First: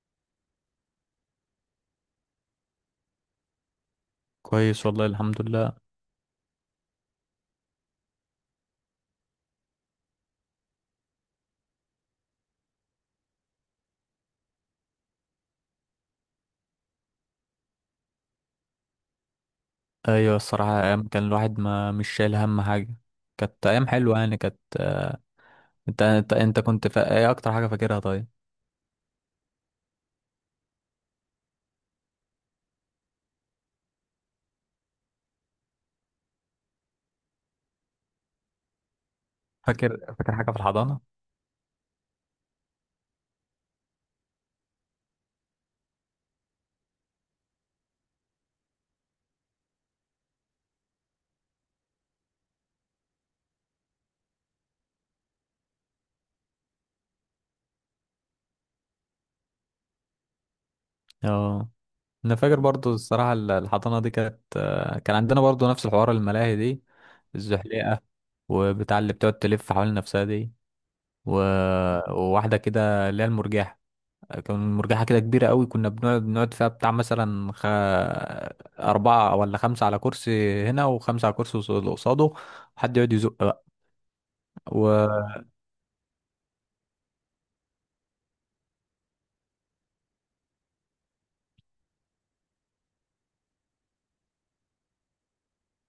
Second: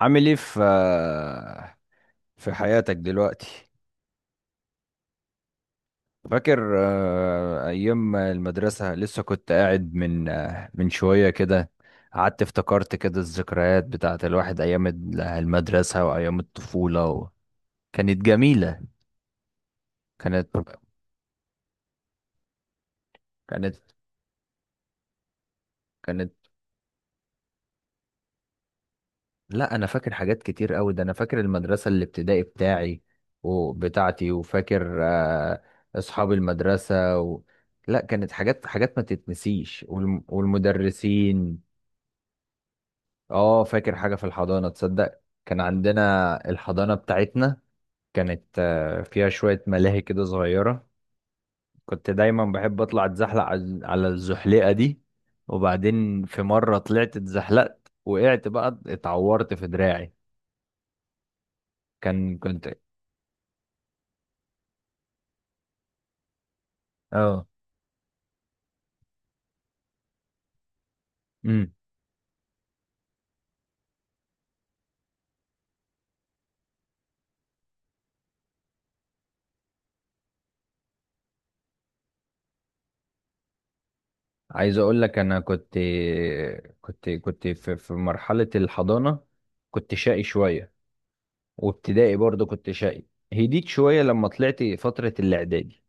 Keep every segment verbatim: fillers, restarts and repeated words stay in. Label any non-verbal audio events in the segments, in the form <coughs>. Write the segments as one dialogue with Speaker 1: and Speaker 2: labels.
Speaker 1: عامل ايه في في حياتك دلوقتي؟
Speaker 2: كويس والله الحمد لله.
Speaker 1: فاكر آه، ايام المدرسة؟ لسه كنت قاعد من آه، من شوية كده، قعدت افتكرت كده الذكريات بتاعة الواحد ايام ال- المدرسة وايام الطفولة و... كانت جميلة.
Speaker 2: ايوه
Speaker 1: كانت
Speaker 2: الصراحه ايام كان الواحد ما مش شايل هم حاجه. كانت
Speaker 1: كانت
Speaker 2: ايام حلوه يعني كانت انت
Speaker 1: كانت
Speaker 2: انت انت كنت فا... ايه اكتر حاجه فاكرها؟ طيب.
Speaker 1: لا، انا فاكر حاجات كتير قوي. ده انا فاكر المدرسه الابتدائي بتاعي وبتاعتي، وفاكر آه، اصحاب المدرسه و... لا، كانت حاجات حاجات ما تتنسيش،
Speaker 2: فاكر
Speaker 1: والم...
Speaker 2: فاكر حاجه في الحضانه.
Speaker 1: والمدرسين. اه، فاكر حاجه في الحضانه. تصدق كان عندنا الحضانه بتاعتنا كانت آه، فيها شويه ملاهي كده صغيره، كنت دايما بحب اطلع اتزحلق على على الزحليقه دي. وبعدين في مره طلعت اتزحلقت، وقعت بقى اتعورت في دراعي.
Speaker 2: اه انا
Speaker 1: كان
Speaker 2: فاكر
Speaker 1: كنت
Speaker 2: برضو الصراحه ال- الحضانه دي كانت، آه، كان عندنا برضو نفس الحوار، الملاهي دي،
Speaker 1: اه.
Speaker 2: الزحليقه، وبتاع اللي بتقعد تلف حوالين نفسها دي و...
Speaker 1: امم.
Speaker 2: وواحده كده اللي هي المرجحه. كان مرجحة كده كبيرة قوي، كنا بنقعد بنقعد فيها، بتاع مثلا خ... أربعة ولا خمسة على كرسي هنا، وخمسة على كرسي قص- اللي قصاده، وحد يقعد يزق بقى
Speaker 1: عايز اقول لك
Speaker 2: و
Speaker 1: انا كنت كنت كنت في في مرحله الحضانه كنت شقي شويه، وابتدائي برضه كنت شقي. هديت شويه لما طلعت فتره الاعدادي.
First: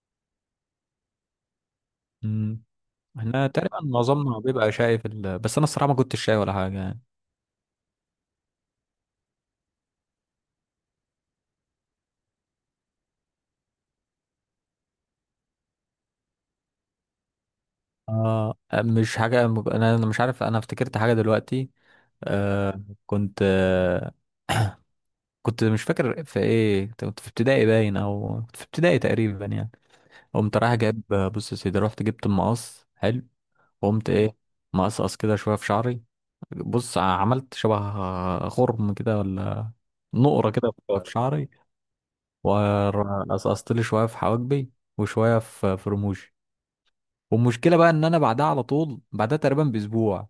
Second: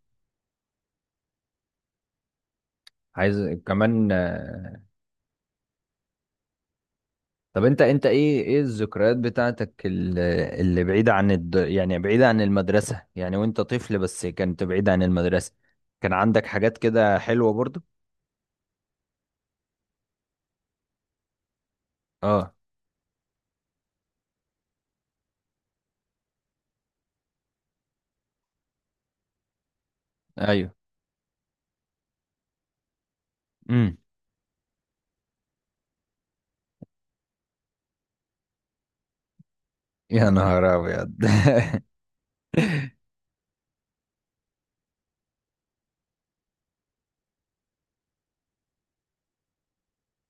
Speaker 2: مم. هنا
Speaker 1: عايز
Speaker 2: تقريبا
Speaker 1: كمان
Speaker 2: معظمنا بيبقى
Speaker 1: آه،
Speaker 2: شايف ال... بس أنا الصراحة ما كنتش شايف ولا حاجة يعني.
Speaker 1: طب انت انت ايه ايه الذكريات بتاعتك ال- اللي بعيده عن الد... يعني بعيده عن المدرسه، يعني وانت طفل، بس كنت بعيد عن المدرسه. كان عندك حاجات كده حلوه برضه؟
Speaker 2: آه مش حاجة، أنا أنا مش عارف، أنا افتكرت حاجة دلوقتي.
Speaker 1: اه.
Speaker 2: آه. كنت، آه كنت مش فاكر في إيه، كنت في ابتدائي باين أو كنت في ابتدائي تقريبا يعني، قمت
Speaker 1: ايوه.
Speaker 2: رايح جايب. بص يا سيدي، رحت جبت المقص حلو،
Speaker 1: امم.
Speaker 2: قمت ايه، مقصقص كده شويه في شعري. بص، عملت شبه غرم كده ولا
Speaker 1: يا
Speaker 2: نقره كده
Speaker 1: نهار
Speaker 2: في
Speaker 1: ابيض!
Speaker 2: شعري،
Speaker 1: <laughs>
Speaker 2: وقصقصت لي شويه في حواجبي، وشويه في في رموشي. والمشكله بقى ان انا بعدها على طول، بعدها تقريبا باسبوع،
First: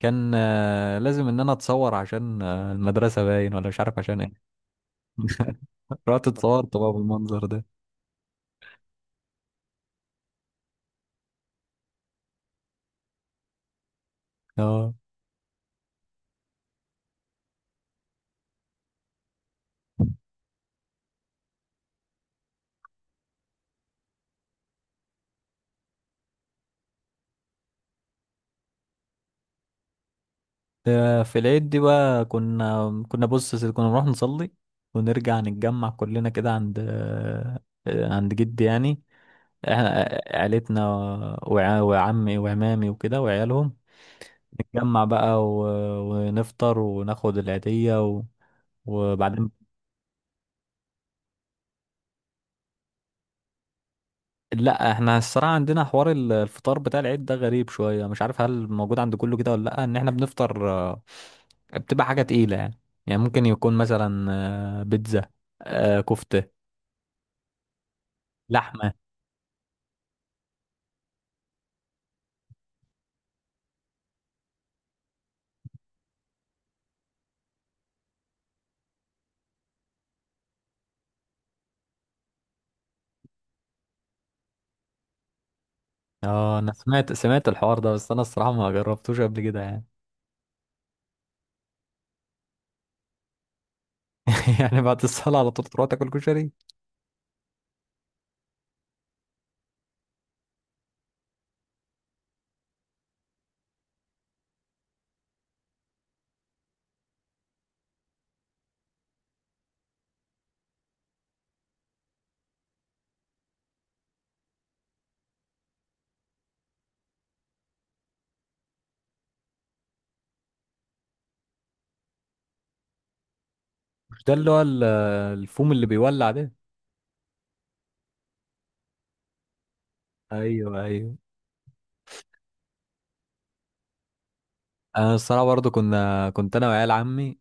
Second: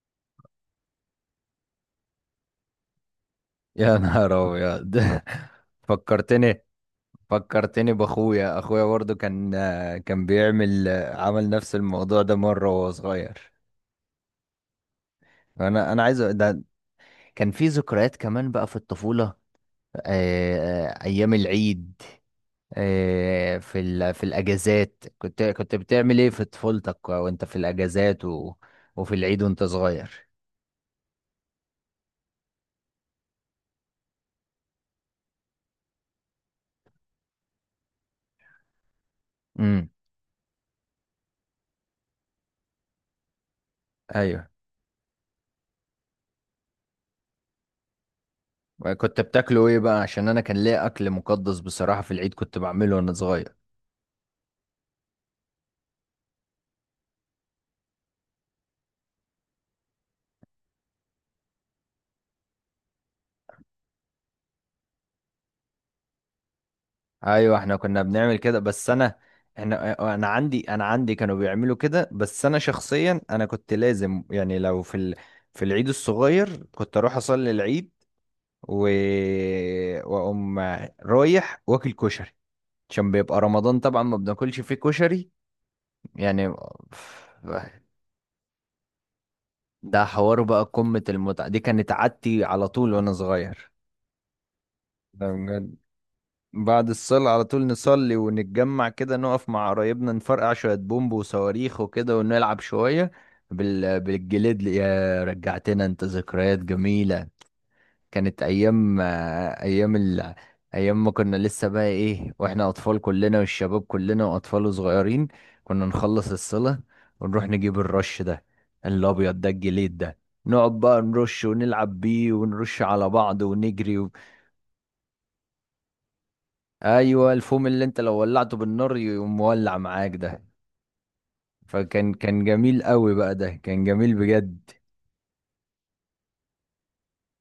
Speaker 2: كان آه، لازم ان انا اتصور عشان آه، المدرسه باين ولا مش
Speaker 1: يا
Speaker 2: عارف عشان ايه.
Speaker 1: نهار ابيض!
Speaker 2: <laughs>
Speaker 1: <laughs>
Speaker 2: رحت
Speaker 1: فكرتني،
Speaker 2: اتصورت بقى بالمنظر ده.
Speaker 1: فكرتني باخويا. اخويا برضه كان كان بيعمل عمل نفس الموضوع ده مره وهو صغير.
Speaker 2: اه.
Speaker 1: انا انا عايز أ- ده كان في ذكريات كمان بقى في الطفوله. آه، آه، ايام العيد، آه، في ال... في الاجازات، كنت كنت بتعمل ايه في طفولتك وانت في الاجازات و... وفي العيد وانت صغير؟
Speaker 2: آه، في العيد دي بقى كنا كنا بص يا سيدي، كنا نروح نصلي ونرجع نتجمع كلنا كده عند آه، آه، عند جدي يعني،
Speaker 1: امم.
Speaker 2: احنا، آه، عيلتنا وع- وعمي وعمامي وكده وعيالهم،
Speaker 1: ايوه.
Speaker 2: نتجمع بقى و- ونفطر وناخد العيدية و...
Speaker 1: كنت
Speaker 2: وبعدين.
Speaker 1: بتاكله ايه بقى؟ عشان انا كان ليا اكل مقدس بصراحه في العيد كنت بعمله وانا صغير.
Speaker 2: لا احنا الصراحة عندنا حوار ال- الفطار بتاع العيد ده غريب شوية، مش عارف هل موجود عند كله كده ولا لأ. ان احنا بنفطر، آه، بتبقى حاجة تقيلة يعني، يعني ممكن يكون مثلا آه، بيتزا، آه، كفتة،
Speaker 1: ايوه احنا كنا بنعمل كده، بس
Speaker 2: لحمة.
Speaker 1: انا احنا انا عندي انا عندي كانوا بيعملوا كده، بس انا شخصيا انا كنت لازم يعني، لو في ال... في العيد الصغير كنت اروح اصلي العيد و... واقوم رايح واكل كشري، عشان بيبقى رمضان طبعا ما بناكلش فيه كشري يعني.
Speaker 2: اه، انا سمعت سمعت الحوار ده، بس انا الصراحة ما جربتوش قبل كده يعني.
Speaker 1: ده حوار بقى قمة المتعة، دي كانت عادتي على طول وانا صغير.
Speaker 2: <laughs> يعني بعد
Speaker 1: ده
Speaker 2: الصلاة على طول
Speaker 1: بجد.
Speaker 2: تروح تاكل كشري؟
Speaker 1: بعد الصلاة على طول نصلي ونتجمع كده، نقف مع قرايبنا، نفرقع شوية بومب وصواريخ وكده، ونلعب شوية بال... بالجليد. يا رجعتنا انت! ذكريات جميلة، كانت أيام، أيام ال... أيام ما كنا لسه بقى إيه، وإحنا أطفال كلنا والشباب كلنا وأطفال صغيرين، كنا نخلص الصلاة ونروح نجيب الرش ده، الأبيض ده، الجليد ده، نقعد بقى نرش ونلعب بيه ونرش على بعض ونجري.
Speaker 2: مش ده اللي هو ال- الفوم اللي بيولع ده؟
Speaker 1: ايوه، الفوم اللي انت لو ولعته بالنار يقوم مولع معاك ده.
Speaker 2: ايوه، ايوه.
Speaker 1: فكان كان جميل قوي بقى، ده كان جميل بجد.
Speaker 2: انا الصراحة برضه كنا كنت انا وعيال عمي،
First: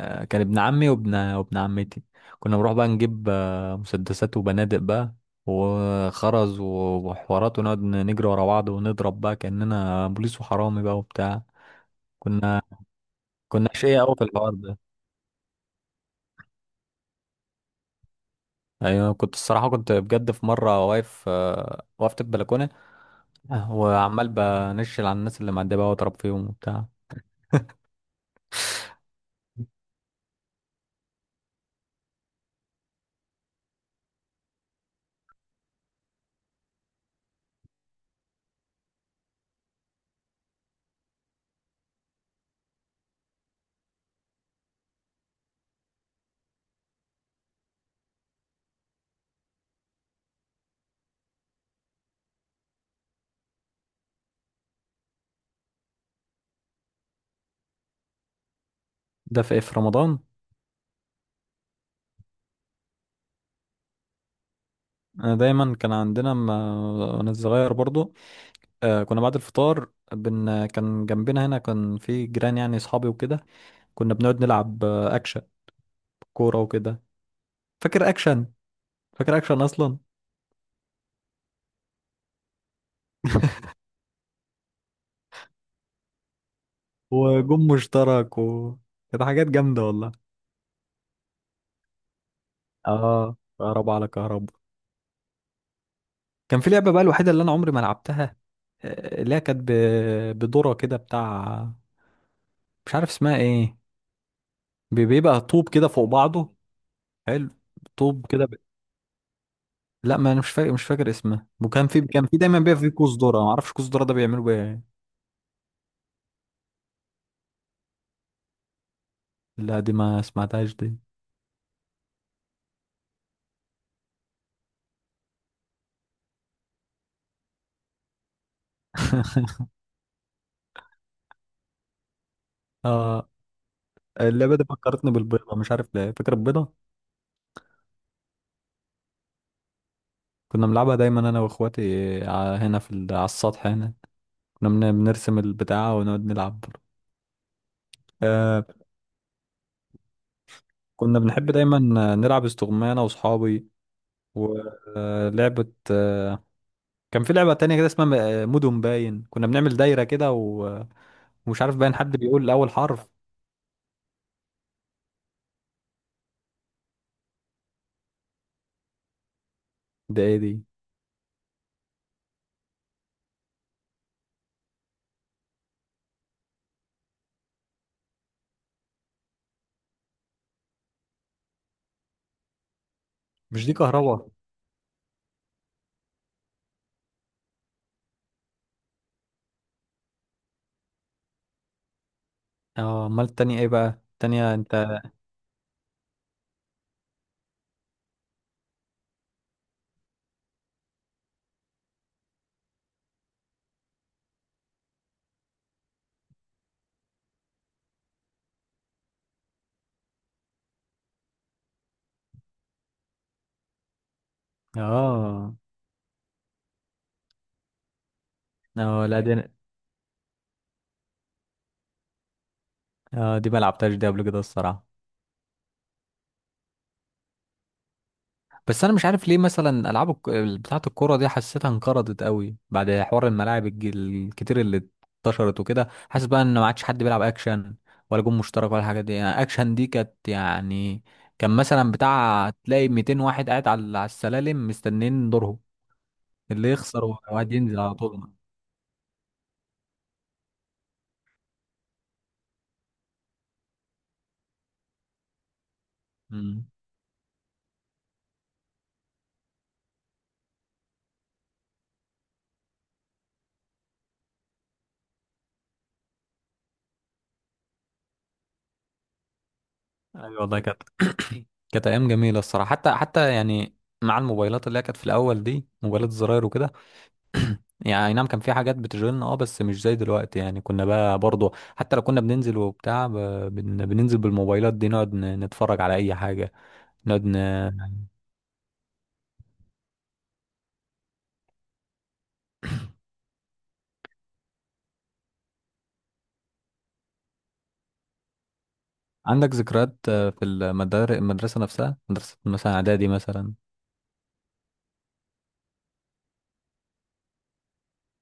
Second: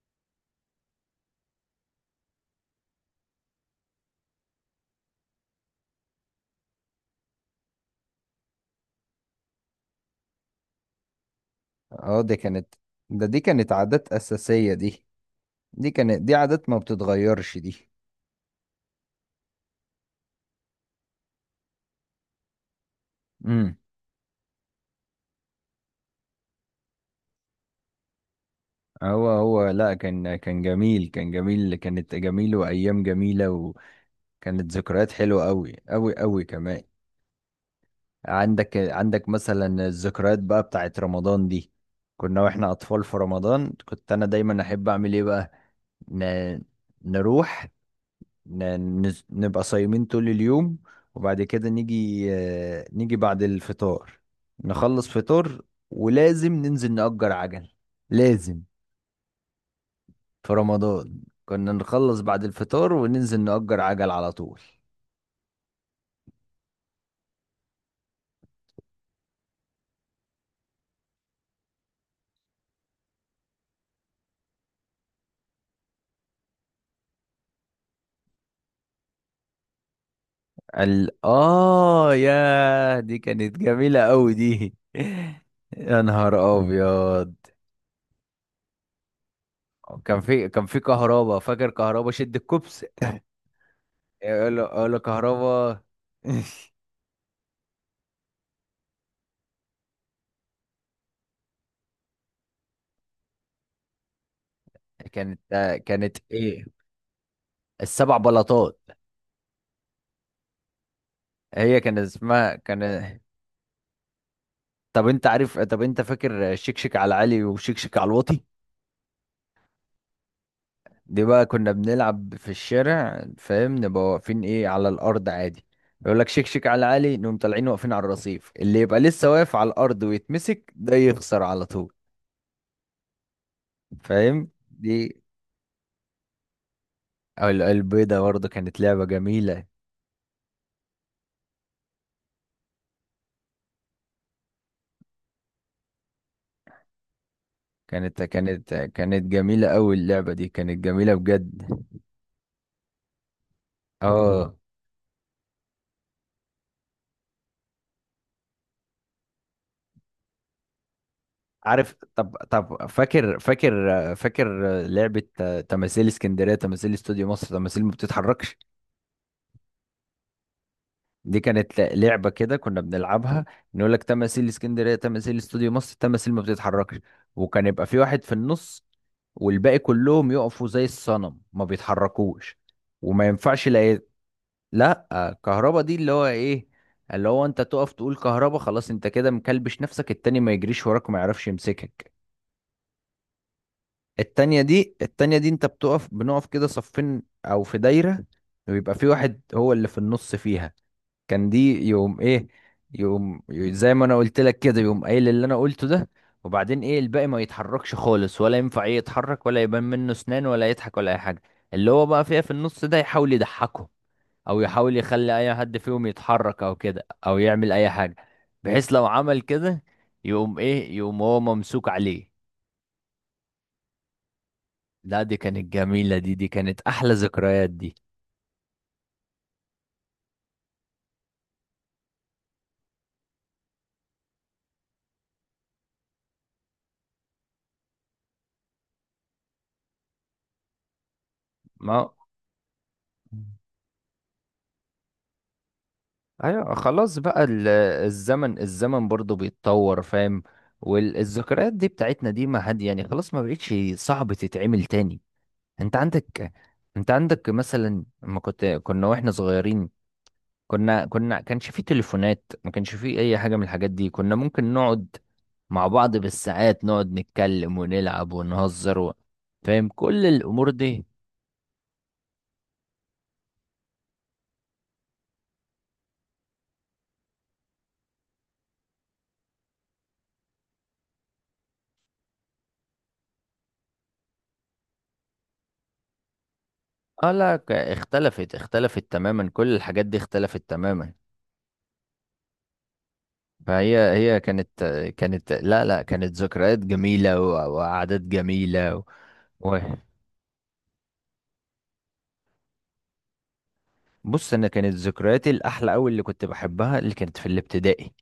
Speaker 2: آه، كان ابن عمي وابن وابن عمتي، كنا بنروح بقى نجيب آه، مسدسات وبنادق بقى وخرز وحوارات، ونقعد نجري ورا بعض ونضرب بقى كأننا بوليس وحرامي بقى وبتاع.
Speaker 1: اه دي
Speaker 2: كنا
Speaker 1: كانت، ده دي
Speaker 2: كنا
Speaker 1: كانت
Speaker 2: شقية
Speaker 1: عادات
Speaker 2: قوي في الحوار
Speaker 1: اساسيه
Speaker 2: ده.
Speaker 1: دي، دي كانت، دي عادات ما بتتغيرش دي.
Speaker 2: ايوه، كنت الصراحة، كنت بجد في مرة واقف، آه، وقفت البلكونة
Speaker 1: امم.
Speaker 2: وعمال بنشل على الناس اللي معدية بقى واضرب فيهم وبتاع.
Speaker 1: هو هو لا، كان كان جميل، كان جميل، كانت جميل وايام جميله، وكانت ذكريات حلوه قوي قوي قوي كمان. عندك عندك مثلا الذكريات بقى بتاعت رمضان دي، كنا واحنا اطفال في رمضان كنت انا دايما احب اعمل ايه بقى، ن... نروح، ن... نز- نبقى صايمين طول اليوم، وبعد كده نيجي آه، نيجي بعد الفطار، نخلص فطار، ولازم ننزل نأجر عجل. لازم
Speaker 2: ده في إيه، في رمضان؟
Speaker 1: في رمضان كنا نخلص بعد الفطار وننزل نأجر عجل على طول.
Speaker 2: انا دايما كان عندنا ما- وانا صغير برضو، آه كنا بعد الفطار، بن... كان جنبنا هنا كان في جيران يعني اصحابي وكده. كنا بنقعد نلعب آه، اكشن، كوره وكده. فاكر اكشن؟ فاكر اكشن اصلا؟
Speaker 1: ال... آه يا دي كانت جميلة أوي دي. <laughs> يا نهار أبيض!
Speaker 2: وجم مشترك و كانت حاجات جامده والله.
Speaker 1: كان في كان في كهربا. فاكر كهربا؟ شد الكوبس،
Speaker 2: اه، كهرباء على
Speaker 1: يقول
Speaker 2: كهرباء.
Speaker 1: له يقول له كهربا.
Speaker 2: كان
Speaker 1: <laughs>
Speaker 2: في لعبه بقى الوحيده اللي انا عمري ما لعبتها، آه، اللي هي كانت ب... بدوره كده بتاع، مش عارف اسمها ايه. بي-
Speaker 1: كانت
Speaker 2: بيبقى طوب
Speaker 1: آه،
Speaker 2: كده فوق
Speaker 1: كانت
Speaker 2: بعضه.
Speaker 1: ايه،
Speaker 2: حلو.
Speaker 1: السبع
Speaker 2: طوب كده ب...
Speaker 1: بلاطات.
Speaker 2: لا ما انا مش فاكر مش فاكر اسمه.
Speaker 1: هي
Speaker 2: وكان
Speaker 1: كان
Speaker 2: في كان في
Speaker 1: اسمها
Speaker 2: دايما بيبقى
Speaker 1: كان
Speaker 2: في كوز ذره، ما اعرفش كوز ذره ده بيعملوا بيه.
Speaker 1: طب انت عارف، طب انت فاكر شكشك على العالي وشكشك على الواطي؟
Speaker 2: لا دي ما سمعتهاش دي.
Speaker 1: دي بقى كنا بنلعب في الشارع، فاهم، نبقى واقفين ايه على الارض عادي، يقول لك شكشك على العالي، نقوم طالعين واقفين على الرصيف، اللي يبقى لسه واقف على
Speaker 2: <laughs>
Speaker 1: الارض ويتمسك ده يخسر على طول.
Speaker 2: اه،
Speaker 1: فاهم
Speaker 2: اللعبة دي فكرتني
Speaker 1: دي؟
Speaker 2: بالبيضة، مش عارف ليه، فاكر البيضة.
Speaker 1: او ال- البيضة برضه كانت لعبة جميلة.
Speaker 2: كنا بنلعبها دايما انا واخواتي ع- هنا في ال- على السطح هنا. كنا بن- بنرسم البتاعة ونقعد نلعب برضه.
Speaker 1: كانت
Speaker 2: آه.
Speaker 1: كانت كانت جميلة أوي اللعبة دي، كانت جميلة
Speaker 2: كنا بنحب دايما
Speaker 1: بجد.
Speaker 2: نلعب استغمانة انا واصحابي
Speaker 1: اه،
Speaker 2: ولعبة آه كان في لعبة تانية كده اسمها م- مدن باين، كنا بنعمل دايرة كده و- ومش عارف
Speaker 1: عارف،
Speaker 2: باين حد
Speaker 1: طب
Speaker 2: بيقول اول
Speaker 1: طب،
Speaker 2: حرف.
Speaker 1: فاكر فاكر فاكر لعبة تماثيل اسكندرية، تماثيل استوديو مصر، تماثيل ما بتتحركش؟
Speaker 2: ده ايه دي؟
Speaker 1: دي كانت ل- لعبة كده كنا بنلعبها، نقول لك تماثيل اسكندرية، تماثيل استوديو مصر، تماثيل ما بتتحركش، وكان يبقى في واحد في النص، والباقي كلهم يقفوا زي الصنم ما بيتحركوش، وما
Speaker 2: مش
Speaker 1: ينفعش
Speaker 2: دي
Speaker 1: لا ي-
Speaker 2: كهربا؟
Speaker 1: لا. كهربا دي اللي هو ايه، اللي هو انت تقف تقول كهربا، خلاص انت كده مكلبش نفسك، التاني ما يجريش وراك وما يعرفش يمسكك.
Speaker 2: اه، امال التانية ايه بقى، التانية
Speaker 1: التانية دي
Speaker 2: انت.
Speaker 1: التانية دي انت بتقف، بنقف كده صفين او في دايرة، ويبقى في واحد هو اللي في النص فيها، كان دي يوم ايه، يوم ي- زي ما انا قلت لك كده، يوم قايل اللي انا قلته ده، وبعدين ايه، الباقي ما يتحركش خالص، ولا ينفع ايه، يتحرك ولا يبان منه اسنان ولا يضحك ولا اي حاجة، اللي هو بقى فيها في النص ده يحاول يضحكه او يحاول يخلي
Speaker 2: اه،
Speaker 1: اي حد فيهم يتحرك او كده، او يعمل اي حاجة، بحيث لو
Speaker 2: اه، لا دي.
Speaker 1: عمل كده يقوم ايه، يقوم هو ممسوك عليه.
Speaker 2: اه، دي ما لعبتهاش دي قبل كده الصراحة.
Speaker 1: لا دي كانت جميلة، دي دي كانت أحلى ذكريات دي.
Speaker 2: بس انا مش عارف ليه مثلا العاب الك... بتاعة الكورة دي حسيتها انقرضت قوي بعد حوار الملاعب الج- الكتير اللي انتشرت وكده. حاسس بقى ان ما عادش حد بيلعب اكشن ولا جون مشترك ولا الحاجات دي يعني. اكشن دي كانت يعني كان مثلا
Speaker 1: ما
Speaker 2: بتاع تلاقي مئتين واحد قاعد على على السلالم مستنيين دورهم، اللي
Speaker 1: أيوة
Speaker 2: يخسر
Speaker 1: خلاص بقى
Speaker 2: واحد
Speaker 1: ال-
Speaker 2: ينزل على طول.
Speaker 1: الزمن، الزمن برضو بيتطور فاهم، والذكريات دي بتاعتنا دي ما حد يعني، خلاص ما بقتش صعب تتعمل تاني. أنت عندك
Speaker 2: امم.
Speaker 1: أنت عندك مثلا لما كنت كنا وإحنا صغيرين، كنا كنا كانش فيه تليفونات، ما كانش فيه أي حاجة من الحاجات دي، كنا ممكن نقعد مع بعض بالساعات، نقعد نتكلم ونلعب ونهزر و... فاهم كل
Speaker 2: ايوه والله،
Speaker 1: الأمور
Speaker 2: كانت
Speaker 1: دي؟
Speaker 2: <coughs> كانت ايام جميلة الصراحة. حتى، حتى يعني مع الموبايلات اللي هي كانت في الاول دي، موبايلات الزراير وكده. <clears throat> يعني أي نعم كان في حاجات بتشغلنا، اه، بس مش زي دلوقتي يعني. كنا بقى برضه حتى لو كنا بننزل وبتاع، ب- بن- بننزل بالموبايلات دي، نقعد ن- نتفرج على اي حاجة، نقعد
Speaker 1: اه
Speaker 2: ن...
Speaker 1: لا، ك- اختلفت، اختلفت تماما كل الحاجات دي اختلفت تماما. فهي هي كانت، كانت، لا لا كانت ذكريات جميلة و- وقعدات جميلة و...
Speaker 2: عندك ذكريات، آه، في المدار... المدرسة نفسها، مدرسة مثلا اعدادي مثلا؟
Speaker 1: بص، انا كانت ذكرياتي الاحلى قوي، اللي كنت بحبها، اللي كانت في الابتدائي.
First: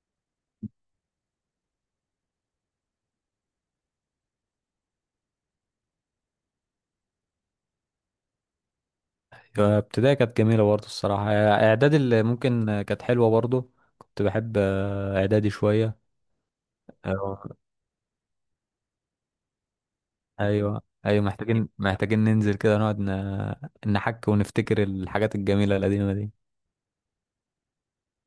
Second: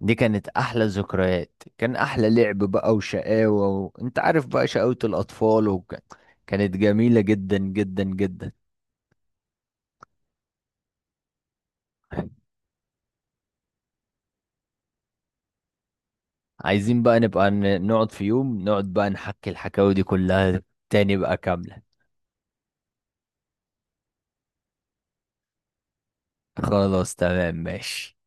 Speaker 1: دي كانت احلى ذكريات، كان احلى لعب بقى وشقاوة و... انت عارف بقى شقاوة الاطفال وك... كانت جميلة جدا جدا جدا.
Speaker 2: آه، ابتدائي كانت جميلة برضه الصراحة. آه، اعدادي اللي ممكن آه، كانت حلوة برضه. كنت بحب آه، اعدادي شوية.
Speaker 1: عايزين بقى
Speaker 2: آه،
Speaker 1: نبقى ن- نقعد في يوم نقعد بقى نحكي الحكاوي دي كلها
Speaker 2: ايوه،
Speaker 1: تاني
Speaker 2: ايوه،
Speaker 1: بقى
Speaker 2: محتاجين
Speaker 1: كاملة.
Speaker 2: محتاجين ننزل كده نقعد ن... نحك ونفتكر الحاجات الجميلة القديمة دي.
Speaker 1: خلاص، تمام، ماشي.